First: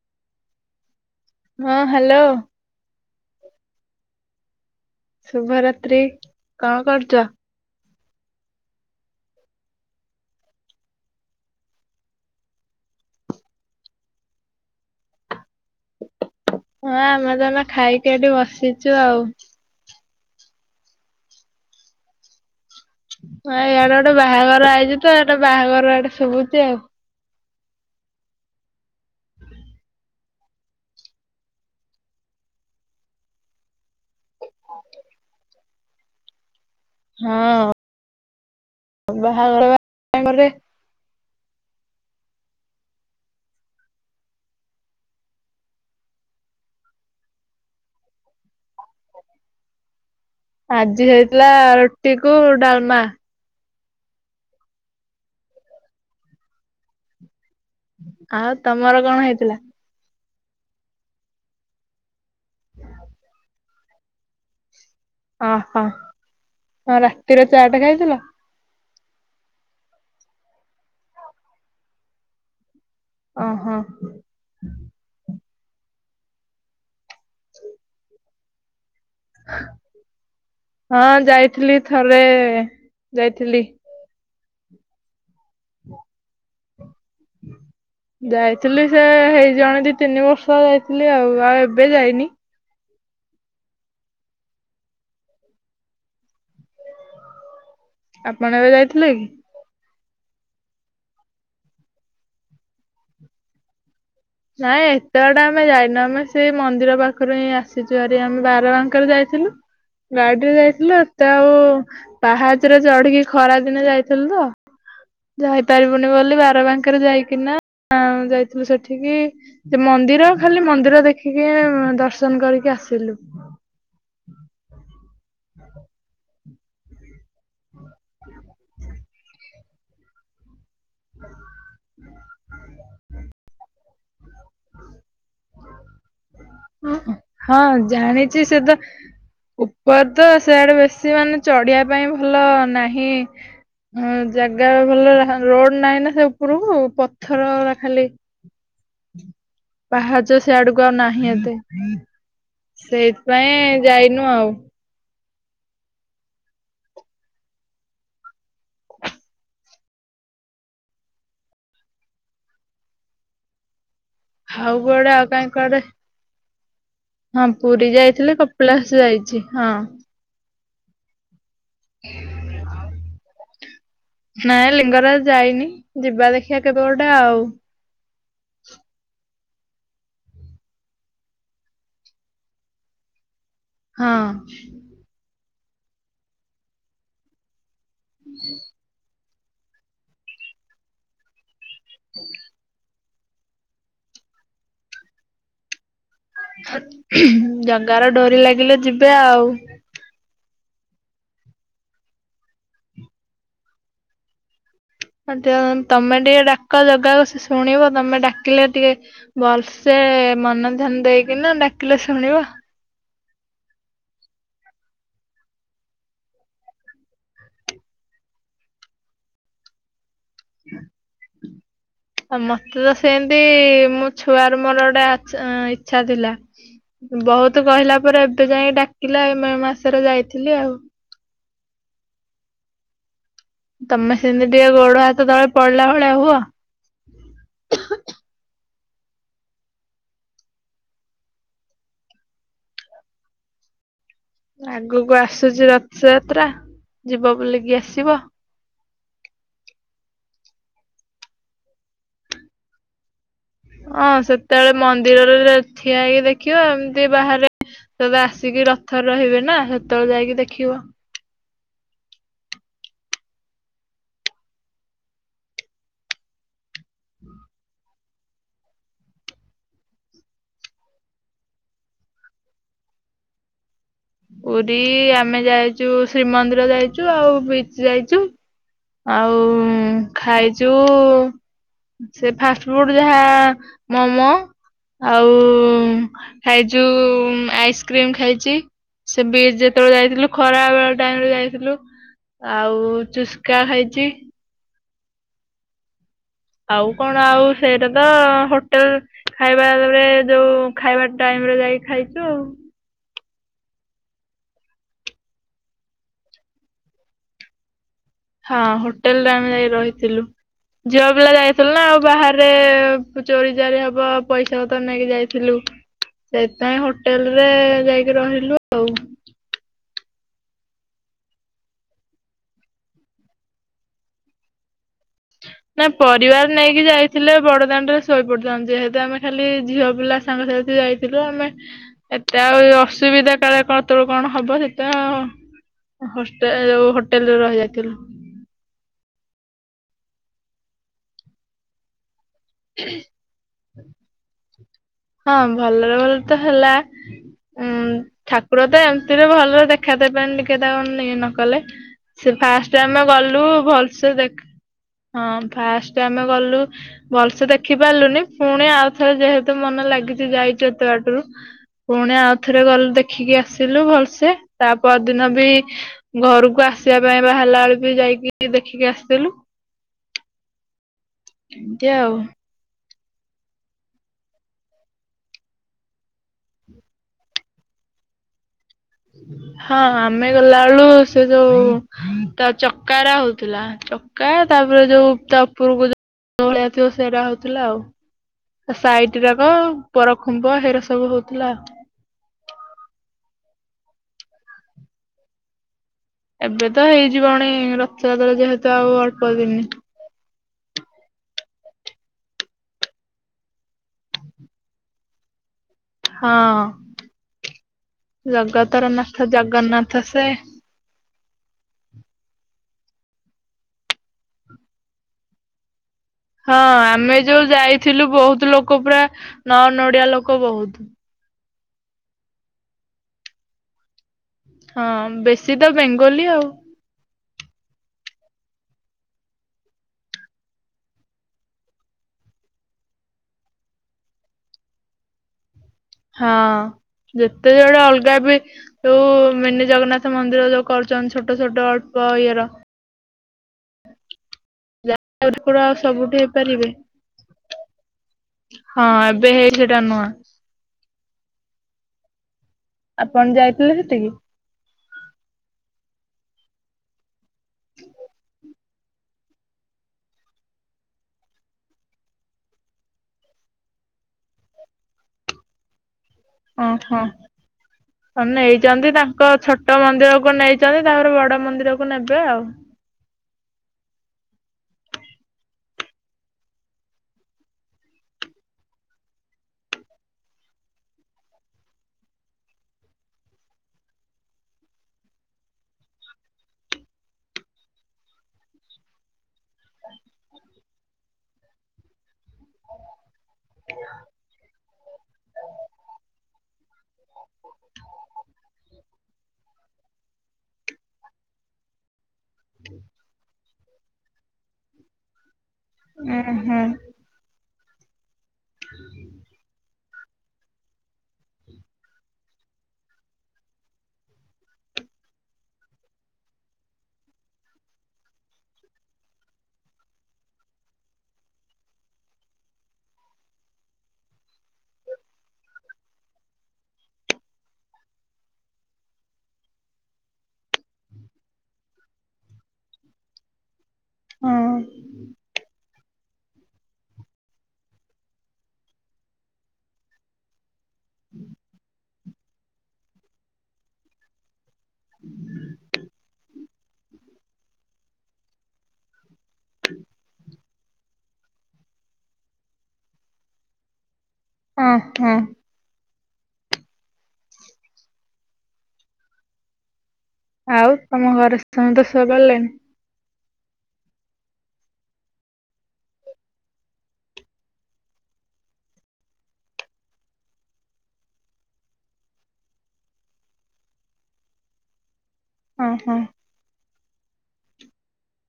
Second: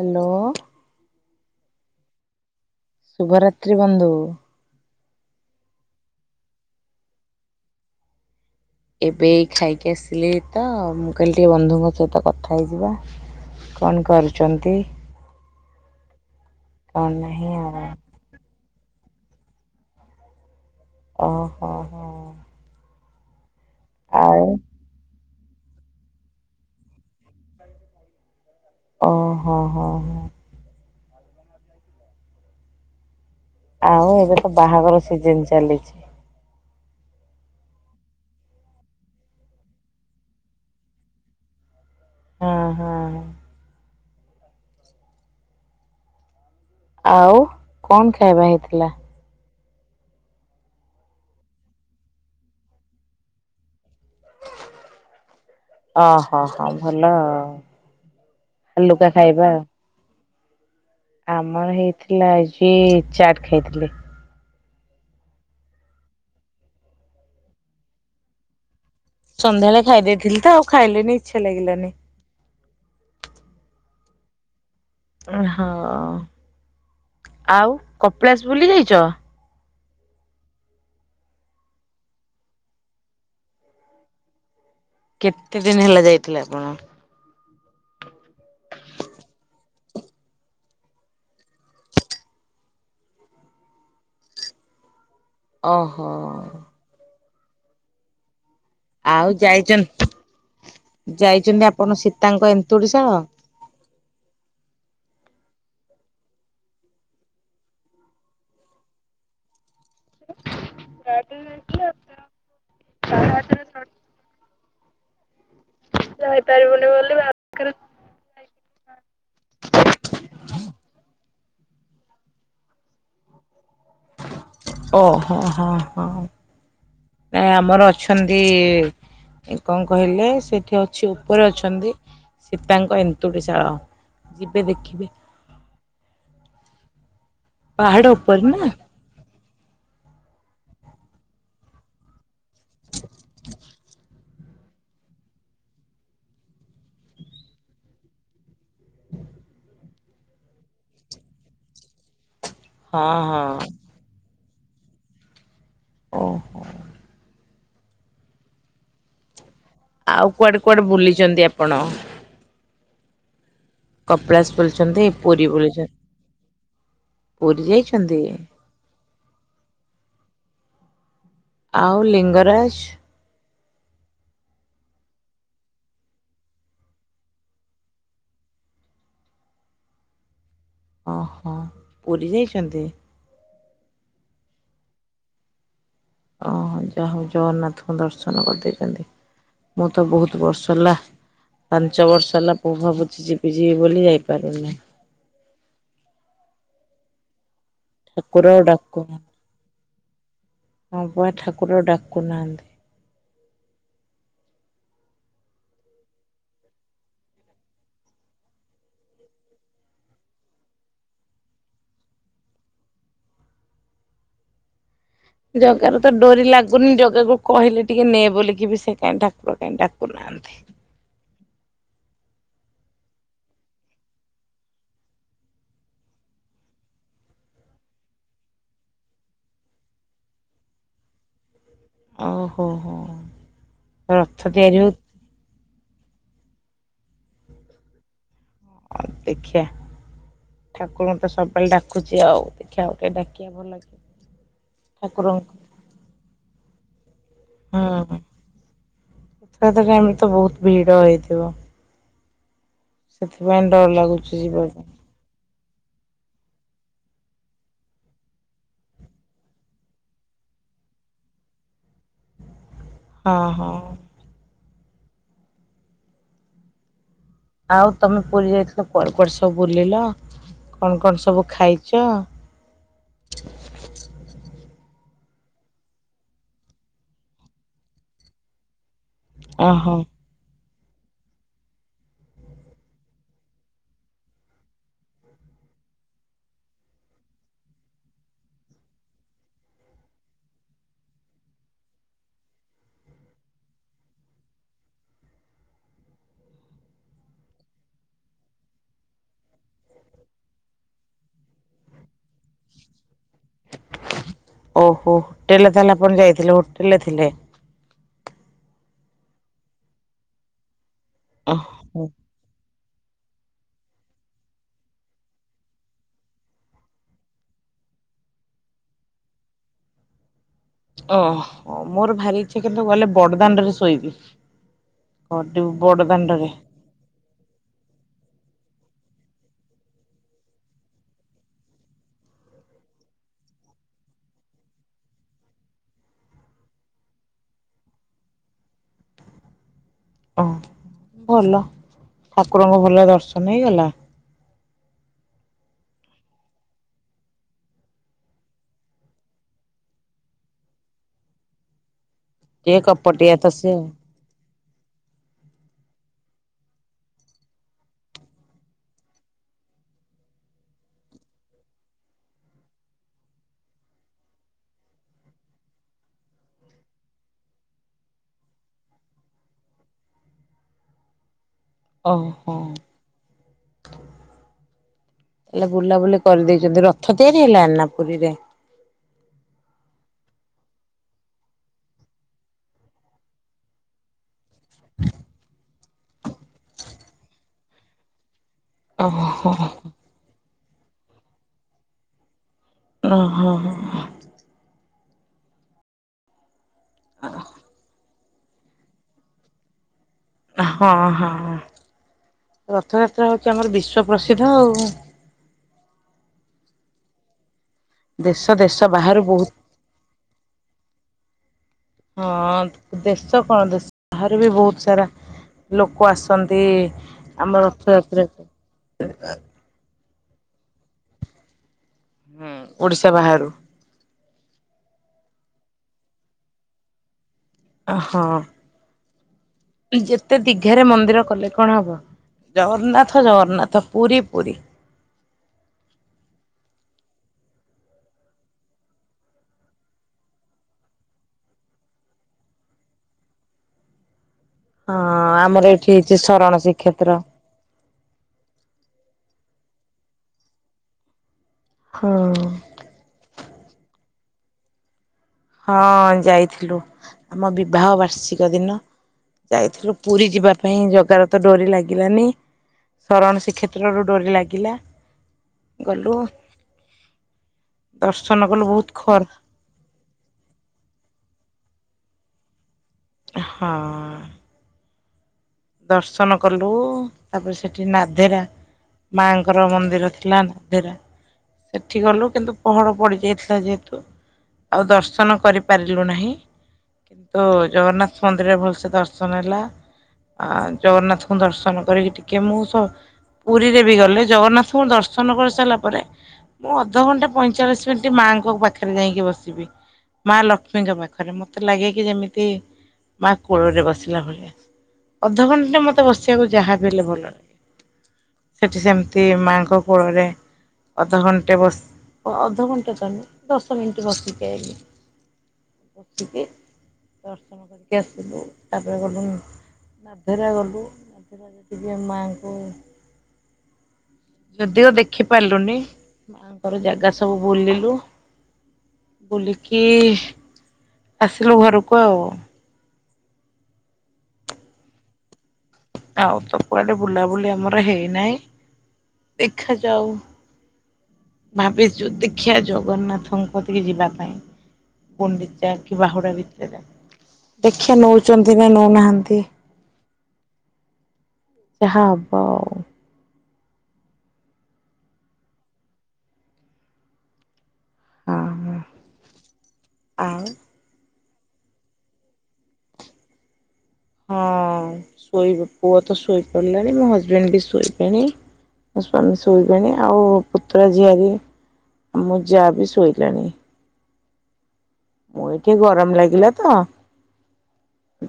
Hello. ହଁ hello. ଶୁଭ ରାତ୍ରି ବନ୍ଧୁ। ଶୁଭରାତ୍ରି କଣ କରଚ? ଏବେ ଏଇ ଖାଇକି ଆସିଲି ତ ମୁଁ କହିଲି ଟିକେ ବନ୍ଧୁଙ୍କ ସହିତ କଥା ହେଇଯିବା କଣ କରୁଚନ୍ତି ହଁ ଆମେ ତ ଏନା ଆଉ ଖାଇକି ଏଠି ବସିଛୁ ଆଉ ଓ ହୋ ହୋ। ଆ ଏୟାଡେ ଗୋଟେ ଆଉ ବାହାଘର ଆଇଚି ତ ଏଟେ ବାହାଘର ଏଠେ ଶୁଭୁଚି ଆଉ। ଓ ହୋ ହଁ ହ। ଆଉ ଏବେ ତ ବାହାଘର ସିଜିନ୍ ଚାଲିଛି। ହଁ ବାହାଘର ବାରେ ହୁଁ ହୁଁ। ଆଉ କଣ ଖାଇବା ହେଇଥିଲା? ଆଜି ହେଇଥିଲା ରୁଟି କୁ ଡାଲମା। ଓହୋ ହଁ ଭଲ ଆ ଆଉ ତମର କଣ ହେଇଥିଲା? ଆମର ହେଇଥିଲା ଆଜି ଚାଟ ଖାଇଥିଲି। ଅ ହ ରାତିରେ ଚାଟେ ଖାଇଥିଲ? ସନ୍ଧ୍ୟାବେଳେ ଖାଇ ଦେଇଥିଲି ତ ଆଉ ଖାଇଲିନି ଇଛା ଲାଗିଲାନି। ଓ ହୋ। ହଁ ହୋଉ ଆଉ କପିଳାସ ବୁଲି ଯାଇଚ? ହଁ ଯାଇଥିଲି ଥରେ ଯାଇଥିଲି। କେତେ ଦିନ ହେଲା ଯାଇଥିଲେ ଆପଣ? ଯାଇଥିଲି ସେ ହେଇ ଜିବଣି ଦି ତିନି ବର୍ଷ ଯାଇଥିଲି ଆଉ ଆଉ ଏବେ ଯାଇନି। ଓହୋ। ଭଣଜା ଯାଇଥିଲେ କି? ଆଉ ଯାଇଚ ଯାଇଛନ୍ତି ଆପଣ ସୀତାଙ୍କ ଏନ୍ତୁଡିଶାଳ? ନାଇଁ ଏତେ ବାଟ ଆମେ ଯାଇନୁ ଆମେ ସେଇ ମନ୍ଦିର ପାଖରୁ ହିଁ ଆସିଛୁ ହାରି ଆମେ ବାର ବାଙ୍କରେ ଯାଇଛୁ ଥିଲୁ। ଗାଡିରେ ଯାଇଥିଲୁ ଏ ତେ ଆଉ ପାହାଚରେ ଚଢିକି ଖରା ଦିନେ ଯାଇଥିଲୁ ତ ଯାଇପାରିବୁନି ବୋଲି ଯାଇପାରିବୁନି ବାରବାଙ୍କରେ ବୋଲି ଯାଇକିନା ବାହାଘର ଯାଇଥିଲୁ ସେଠ ଏଠିକି ସେ ମନ୍ଦିର ଖାଲି ମନ୍ଦିର ଦେଖ ଖିକି ଦର୍ଶନ କରିକି ଆସିଲୁ। ଓହୋ ହଁ ହଁ ନାଇଁ ଆମର ଅଛନ୍ତି କଣ କହିଲେ ସେଠି ଆଉ ସେ ଉପରେ ଅଛନ୍ତି ସୀତାଙ୍କ ଏନ୍ତୁଡ଼ିଶାଳ ଯିବେ ଦେଖିବେ ହଁ ହଁ ପାହାଡ ଉପରେ ଜାଣିଛି ନା ସେ ହଁ ତ ଉପର ତ ସେଆଡେ ବେଶୀ ମାନେ ଚଢିବା ପାଇଁ ଭଲ ନାହିଁ ଉଁ ଜାଗା ଭଲ ରା ରୋଡ଼ ନାହିଁ ନା ସେ ଉପରକୁ ପଥରଉରା ଖାଲି ହଁ। ପାହାଚ ସେ ଆଡ଼କୁ ଆଉ ନାହିଁ ଏତେ ହଁ ସେଇଥିପାଇଁ ଯାଇନୁ ଆଉ। ଓହୋ। ଆଉ କୁଆଡ଼େ କୁଆଡ଼େ ବୁଲିଛନ୍ତି ଆପଣ? କପିଳାସ ଆଉ ବୁଲିଛନ୍ତି କୁଆଡ଼େ ଆଉ ପୁରୀ କାହିଁ କୁଆଡ଼େ ବୁଲିଛନ୍ତି ହଁ ପୁରୀ ଯାଇଥିଲେ କପିଳାସ ଯାଇଛି ହଁ। ଆଉ ଲିଙ୍ଗରାଜ ନାଇଁ ଲିଙ୍ଗରାଜ ଯାଇନି ଯିବା ଦେଖିବା କେବେ ଗୋଟେ ଆଉ। ଓହୋ ପୁରୀ ଯାଇଛନ୍ତି। ହଁ। ଓ ଯାହା ହଉ ଜଗନ୍ନାଥଙ୍କୁ ଦର୍ଶନ କରିଦେଇଛନ୍ତି। ମୁଁ ତ ବହୁତ ବର୍ଷ ହେଲା ପାଞ୍ଚ ବର୍ଷ ହେଲା ମୁୁଁ ଭାବୁଛି ଯିବି ଯିବି ବୋଲି ଯାଇପାରୁନି। ଜଗାର ଡ଼ୋରି ଠାକୁର ଲାଗିଲେ ଡାକୁ ଯିବେ ଆଉ। ହଁ ପା ଠାକୁର ଡାକୁ ନାହାନ୍ତି। ତମେ ଟିକେ ଡ଼ାକ ଜଗାକୁ ସେ ଶୁଣିବ ତମେ ଡ଼ାକିଲେ ଟିକେ ଭଲସେ ମନ ଧ୍ୟାନ ଦେଇକି ନା ଡାକିଲେ ଶୁଣିବ। ଜଗାର ତ ଡ଼ୋରି ଲାଗୁନି ଜଗାକୁ କହିଲେ ଟିକେ ନେ ବଲିକି ବି ସେ କାହିଁ ଠାକୁର ଡ଼ାକୁନ ଆନ୍ତି। ମତେ ତ ସେମତି ମୋ ଛୁଆ ର ମୋର ଗୋଟେ ଇଚ୍ଛା ଥିଲା। ବହୁତ କହିଲା ପରେ ଏବେ ଯାଇକ ଡ଼ାକିଲା ଏ ମାସରେ ଯାଇଥିଲି ଆଉ। ଓହୋ ହୋ। ତମେ ରଥ ସେମିତି ଟିକେ ତିଆରି ହଉ ଗୋଡ଼ ହାତ ତଳେ ପଡ଼ିଲା ପଳ ହୁଅ। ଦେଖିବା। ଠାକୁରଙ୍କୁ ତ ସବବେଳେ ଡ଼ାକୁଚି ଆଉ ଦେଖିବା ଟିକେ ଡ଼ାକିବା ଭଲ ଲାଗେ ଆଗକୁ ଆସୁଛି ରଥଯାତ୍ରା ଯିବ ବୁଲିକି ଆସିବ। ରଥ ଟାଇମ ରେ ତ ବହୁତ ଭିଡ଼ ହେଇଥିବ। ସେଥିପାଇଁ ଡର ହଁ ଲାଗୁଛି ଯିବା ସେତେବେଳେ ପାଇଁ ମନ୍ଦିରରେ ଠିଆ ହେଇକି ଦେଖିବା ଏମତି ବାହାରେ ତବେ ଆସିକି ରଥରେ ରହିବେ ନା ସେତେବେଳେ ଯାଇକି ଦେଖିବ। ହଁ ହଁ। ଆଉ ତମେ ପୁରୀ ଯାଇଥିଲ କୁଆଡେ କୁଆଡେ ସବୁ ବୁଲିଲ। କଣ କଣ ସବୁ ଖାଇଛ? ପୁରୀ ଆମେ ଯାଇଛୁ ଶ୍ରୀମନ୍ଦିର ଯାଇଛୁ ଆଉ ବିଚ ଯାଇଛୁ ଆଉ ଓହୋ ଖାଇଛୁ ସେ ଫାଷ୍ଟ ଫୁଡ ଯାହା ମୋମୋ ଆଉ ଖାଇଛୁ ଆଇସ୍କ୍ରିମ ଖାଇଛି। ସେ ବି୍ରଜ ଯେତେବେଳେ ଯାଇଥିଲୁ ଖରା ବେଳ ଟାଇମ ରେ ଯାଇଥିଲୁ। ଆଉ ଚୁସ୍କା ଖାଇଛି। ଆଉ କଣ ଆଉ ସେଇଟା ତ ହୋଟେଲ ଖାଇବା ଯୋଉ ଖାଇବା ଟାଇ ଆମ ଯାଇକି ଖାଇଛୁ ଆଉ। ଓହୋ ହୋଟେଲରେ ତାହେଲେ ଆପଣ ଯାଇଥିଲେ ହୋଟେଲ ରେ ଥିଲେ। ହଁ ହୋଟେଲ ରେ ଆମେ ଯାଇ ରହିଥିଲୁ ଝିଅ ପିଲା ଯାଇଥିଲୁ ନା ଆଉ ଓହୋ ବାହାରେ ଚୋରି ଚାର ହବ ପଇସା ହ ତ ନେଇକି ଯାଇଥିଲୁ। ସେଇଥିାଇଁ ହୋଟେଲ ରେ ଯାଇକି ରହିଲୁ ଆଉ। ଓ ମୋର ଭାରି ଇଚ୍ଛା କିନ୍ତୁ ଗଲେ ବଡ଼ଦାଣ୍ଡ ରେ ଶୋଇବି। ଗଡିବୁ ନା ବଡଦାଣ୍ଡରେ ପରିବାର ନେଇକି ଯାଇଥିଲେ ବଡଦାଣ୍ଡରେ ଶୋଇପଡିଥାନ୍ତେ ଯେହେତୁ ଆମେ ଖାଲି ଝିଅ ପିଲା ସାଙ୍ଗସାଥି ଯାଇଥିଲୁ ଆମେ ଏତେ ଆଉ ଅସୁବିଧା କାର କଣ ହବ ସେଟ ହ ଯ ହୋଟେଲରେ ରହିଯାଇଥିଲୁ। ହ ହ ଭଲ, ଠାକୁରଙ୍କ ଭଲ ଦର୍ଶନ ହେଇଗଲା। ହଁ, ଭଲରେ ଭଲ ତ ହେଲା। ଉଁ ଠାକୁର ତ ଏମିତିରେ ଭଲ ଦେଖା ଦେବେନି, ଟିକେ ତାକୁ, ଇଏ ନ କଲେ। ସେ ଫାଷ୍ଟ ଟିକେ ଆମେ କପଟିଆ ଗଲୁ ତ ସିଏ ଆଉ। ଭଲସେ ଦେଖ, ହଁ ଫାଷ୍ଟ ଆମେ ଗଲୁ ଭଲଷେ ଦେଖି ପାରିଲୁନି। ଫୁଣି ଆଉଥରେ ଯେହେତୁ ମନ ଲାଗିଛି ଯାଇଛୁ ଏତେ ବାଟରୁ। ଫୁଣି ଆଉଥରେ ଗଲୁ ଦେଖିକି ଆସିଲୁ ଭଲସେ। ତା ପରଦିନ ବି ଘରକୁ ଆ ଆସିବା, ପାଇଁ ବାହାରିଲା ବେଳୁ ବି ଯାଇକି ଦେଖିକି ଆସିଥିଲୁ। ଏମିତି ଆଉ। ଓ ହୋ। ହେଲେ ବୁଲାବୁଲି କରିଦେଇଛନ୍ତି। ରଥ ତିଆରି ହେଲାଣି ନା ପୁରୀରେ? ହଁ, ଆମେ ଗଲା ବେଳୁ ସେ ଯୋଉ ତା ଚକା ରା ହଉଥିଲା। ଚକା ତାପରେ ଯୋଉ ତା ଉପରକୁ ଯୋ, ଭଳିଆ ଥିବ ସେଇରା ହଉଥିଲା ଆଉ। ସାଇଟ ରାକ, ଓହୋ ପରଖୁମ୍ବ ହେରା ସବୁ ହଉଥିଲା। ଓ ହୋ ଏବେ ତ ହେଇ ଜୀବଣି, ରଥଯାତ୍ରା ଯେହେତୁ ଆଉ ଅଳ୍ପ ଦିନ। ହଁ, ହଁ। ରଥଯାତ୍ରା ହଉଛି ଆମର, ବିଶ୍ଵ ପ୍ରସିଦ୍ଧ ଆଉ। ହଁ। ଦେଶ ଜଗତର ଦେଶ ନାଥ ବାହାରୁ ବହୁତ, ଜଗନ୍ନାଥ ସେ ହଁ। ଦେଶ କଣ? ଦେଶ ବାହହାର ବି ବହୁତ ସାରା, ଲୋକ ହଁ ଆସନ୍ତି ଆମେ ଯୋଉ ଆମ ଯାଇଥିଲୁ, ରଥଯାତ୍ରାକୁ। ବହୁତ ଲୋକ ପୁରା ନ୍ନ ଓଡିଆ ଲୋକ ବହୁତ। ହୁଁ ଓଡିଶା ବାହାରୁ। ହଁ ବେଶୀ ତ ବେଙ୍ଗଲୀ ଆଉ। ହଁ। ଯେତେ ଦିଘାରେ, ମନ୍ଦିର କଲେ କଣ ହବ ଜଗନ୍ନାଥ, ଜଗନ୍ନାଥ ପୁରୀ, ପୁରୀ। ହଁ। ଯେତେ ଜୁଆଡେ ଅଲଗା ବି, ଯୋଉ ମିନି ଜଗନ୍ନାଥ ମନ୍ଦିର ଯୋଉ କରୁଛନ୍ତି ଛୋଟ ଛୋଟ ଅଳ୍ପ ଇଏର ହଁ ଜଗନ୍ନାଥ ଠାକୁର ଆମର ଆଉ ଏଠି ହେଇଛି ସବୁଠି ଶରଣ ହେଇପାରିବେ। ଶ୍ରୀକ୍ଷେତ୍ର। ହଁ ଏବେ ହେଇ ସେଟା ନୁଆଁ। ହଁ। ଆପଣ ଯାଇଥିଲେ ସେଠିକି? ହଁ ଯାଇଥିଲୁ। ଆମ ବିବାହ ବାର୍ଷିକ ଦିନ। ଯାଇଥିଲୁ ପୁରୀ ଯିବା ପାଇଁ। ଜଗାର ତ ଡୋରି ଲାଗିଲାନି। ସରଣ ଶ୍ରୀକ୍ଷେତ୍ରରୁ, ଡୋରି ଲାଗିଲା। ଗଲୁ ଓହୋ। ଦର୍ଶନ କଲୁ ବହୁତ ନେଇଛନ୍ତି ଖର ତାଙ୍କ ଛୋଟ ମନ୍ଦିର କୁ ନେଇ ଛନ୍ତି, ତାପରେ ବଡ ମନ୍ଦିର କୁ ନେବେ ଆଉ। ହଁ। ଦର୍ଶନ କଲୁ। ତାପରେ ସେଠି ନାଧେରା ମା ଙ୍କର ମନ୍ଦିର ଥିଲା। ନାଧେରା। ସେଠି ଗଲୁ। କିନ୍ତୁ ପହଡ ପଡି ଯାଇଥିଲା, ଯେହେତୁ ଆଉ ଦର୍ଶନ କରିପାରିଲୁ ନାହିଁ କିନ୍ତୁ ଜଗନ୍ନାଥ ମନ୍ଦିରରେ, ଭଲସେ ଦର୍ଶନ ହେଲା। ଆ ଜଗନ୍ନାଥଙ୍କୁ ଦର୍ଶନ କରିକି, ଟିକେ ମୁଁ ସ ପୁରୀରେ ବି ଗଲେ। ଜଗନ୍ନାଥଙ୍କୁ ଦର୍ଶନ କରିସାରିଲା ପରେ, ମୁଁ ଅଧଘଣ୍ଟା ପଇଁଚାଳିଶ ମିନିଟ ମାଙ୍କ ପାଖରେ ଯାଇକି ବସିବି। ମା ଲକ୍ଷ୍ମୀଙ୍କ ପାଖରେ। ମତେ ଲାଗେ କି ଯେମିତି କି ମା କୋଳରେ ବସିଲା ଭଳିଆ। ଅଧଘଣ୍ଟେ ମତେ ଉଁ ବସିବାକୁ ହୁଁ ଯାହାବି ହେଲେ ଭଲ ଲା ସେଠି ସେମିତି ମାଙ୍କ କୋଳରେ ଅଧ ଘଣ୍ଟେ ବସ ଅଧ ଘଣ୍ଟେ ଚାଲି ଦଶ ମିନିଟ ବସିକି ଆଇଲି। ବସିକି ଦର୍ଶନ କରିକି ଆସିଲୁ, ତାପରେ ଗଲୁ ମାଧେରା ଗଲୁ [unintelligible] ଟିକେ ମାଆଙ୍କୁ ଯଦିଓ ଦେଖିପାରିଲୁନି, ମାଆଙ୍କର ଜାଗା ସବୁ ବୁଲିଲୁ। ବୁଲିକି ଆସିଲୁ ଘରକୁ ଆଉ। ହଁ। ଆଉ ତ କୁଆଡେ ବୁଲାବୁଲି ଆମର ହେଇନାହିଁ? ଦେଖାଯାଉ ଭାବିଚୁ ଦେଖିଆ ଜଗନ୍ନାଥଙ୍କ କତିିକି ଯିବା ପାଇଁ। ଗୁଣ୍ଡିଚା କି ବାହୁଡ଼ା ଭିତେରେ। ଦେଖିବା ନଉଛନ୍ତି ନା ନଉନାହାନ୍ତି? ଯାହା ହବ ଆଉ। ହଁ- ହଁ। ଆଉ ହଁ ଆଉ ତମ ଘରେ ସମସ୍ତେ ଶୋଇ ପଇଲେଣିି? ହଁ ଶୋଇ ପୁଅ ତ ଶୋଇପଡ଼ିଲାଣି, ମୋ ହଜବେଣ୍ଡ ବି ଶୋଇବେଣି। ମୋ ସ୍ୱାମୀ ଶୋଇବେଣି ଆଉ ପୁତୁରା ଝିଆରି ମୋ ଯାଆ ବିି ଶୋଇଲାଣି। ମୁଁ ଓ ଏଇଠି ହୋ ଗରମ ଲାଗିଲା ତ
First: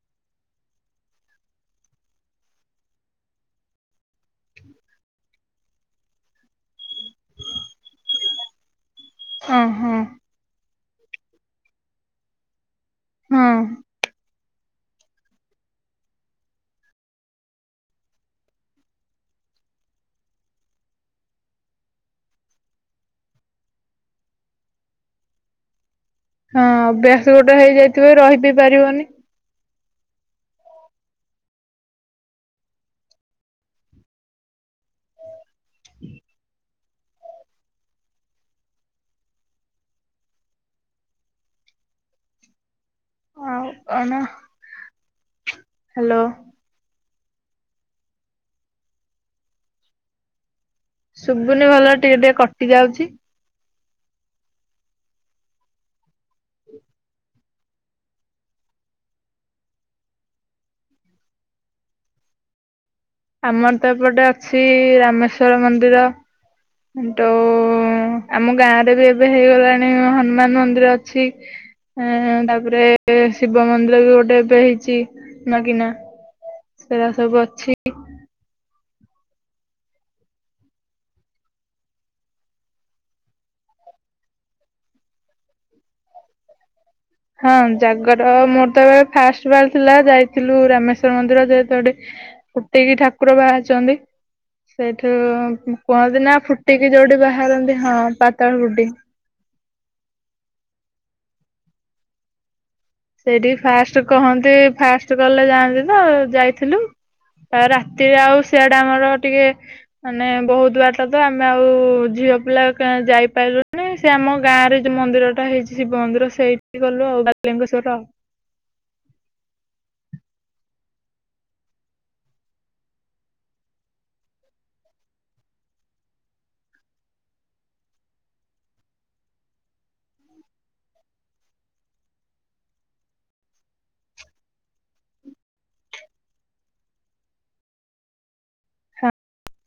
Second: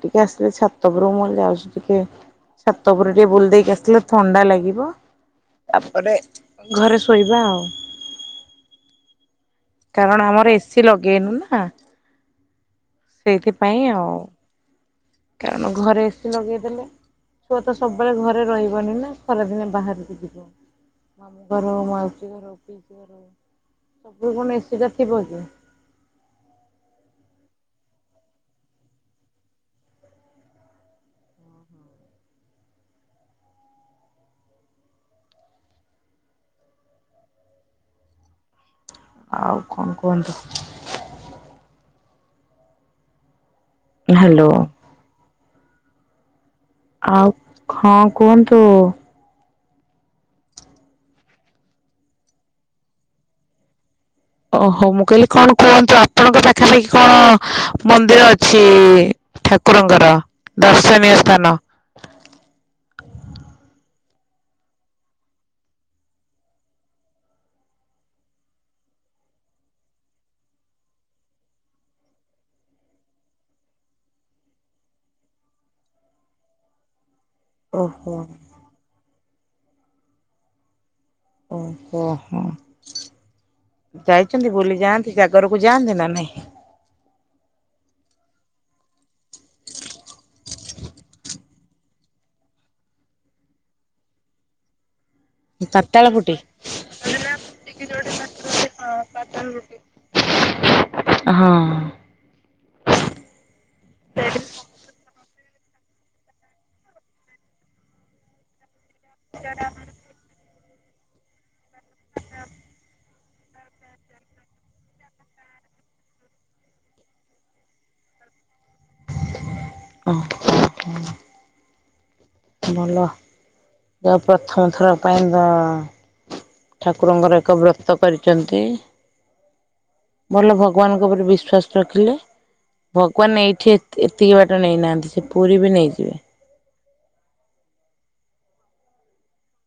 ଟିକେ ଆସିଲି ଛାତ ଉପରକୁ ଯାଉଛି ଟିକେ ଛାତ ଉପରେ ଟିକେ ବୁଲି ଦେଇକି ଆସିଲେ ଥଣ୍ଡା ଲାଗିବ। ତାପରେ ଘରେ ଶୋଇବା ଆଉ। ଓ ହୋ କାରଣ ଆମର ଏସି ଲଗେଇନୁ ନା। ହଁ ସେଇଥିପାଇଁ ଆଉ, କାରଣ ଘରେ ଏସି ଲଗେଇଦେଲେ ଛୁଆ ତ ସବୁବେଳେ ଘରେ ରହିବନି ନା ଖରାଦିନେ ବାହାରକୁ ଯିବ ମାମୁ ଘର, ମାଉସୀ ଘର, ପିଇସି ଘର ସବୁ କଣ ଏସି ଟା ଥିବ କି? ହଁ ଅଭ୍ୟାସ ଗୋଟେ ହେଇଯାଇଥିବ ରହି ବି ପାରିବନି। [inaudible] ଆଉ କଣ କୁହନ୍ତୁ? ଆଉ କଣ ହାଲୋ। ହ୍ୟାଲୋ। ଆଉ ହଁ କୁହନ୍ତୁ। ଶୁଭୁନି ଭଲରେ ଟିକେ ଟିକେ କଟି ଯାଉଛି। ଓହୋ ମୁଁ କହିଲି କଣ କୁହନ୍ତୁ, ଆପଣଙ୍କ ପାଖାପାଖି କଣ ମନ୍ଦିର ଅଛି? ଠାକୁରଙ୍କର ଦର୍ଶନୀୟ ସ୍ଥାନ। ଆମର ତ ଏପଟେ ଅଛି ରାମେଶ୍ଵର ମନ୍ଦିର। ତ ଆମ ଗାଁ ରେ ବି ଏବେ ହେଇଗଲାଣି ହନୁମାନ ମନ୍ଦିର ଅଛି। ହୁଁ ତାପରେ ଶିବ ମନ୍ଦିର ବି ଗୋଟେ ଏବେ ହେଇଛି ନୂଆ କିନା। ସେଇରା ସବୁ ଅଛି। ଓହୋ ଓ ହୋ ହଁ। ଯାଇଛନ୍ତି ବୁଲି ଯାଆନ୍ତି ଜାଗରକୁ ଯାଆନ୍ତି ନା ନାଇଁ? ହଁ ଜାଗର ମୋର ତ ଏବେ ଫାଷ୍ଟ ବାର ଥିଲା, ଯାଇଥିଲୁ ରାମେଶ୍ଵର ମନ୍ଦିର ଯେହେତୁ ଫୁଟେଇକି ଠାକୁର ବାହାରୁଛନ୍ତି, ସେ ପାତାଳ କୁହନ୍ତି ଫୁଟି? ନା ଫୁଟିକି ଯୋଉଠି ବାହାରନ୍ତି ହଁ ପାତାଳ ଫୁଟି। ହଁ। ସେଇଠି ଫାଷ୍ଟ କହନ୍ତି ଫାଷ୍ଟ କଲେ ଯାଆନ୍ତି। [unintelligible] ଯାଇଥିଲୁ ତା ପରେ ରାତିରେ ଆଉ ସିଆଡେ ଆମର ଟିକେ ମାନେ ବହୁତ ବାଟ ତ ଆମେ ଆଉ ଝିଅ ପିଲା ଯାଇ [unintelligible] ସେ ଆମ ଗାଁରେ ଯୋଉ ମନ୍ଦିରଟା ହେଇଛି ଶିବ ମନ୍ଦିର ସେଇଠି ଗଲୁ ଆଉ ବା [unintelligible] ଓ ହ। ଭଲ ଯା ପ୍ରଥମ ଥର ପାଇଁ ତ ଠାକୁରଙ୍କର ଏକ ବ୍ରତ କରିଚନ୍ତି। ଭଲ ଭଗବାନଙ୍କ ଉପରେ ବିଶ୍ଵାସ ରଖିଲେ। ଭଗବାନ ଏଇଠି ଏତିକି ବାଟ ନେଇନାହାନ୍ତି ସେ ପୁରୀ ବି ନେଇଯିବେ। [inaudible]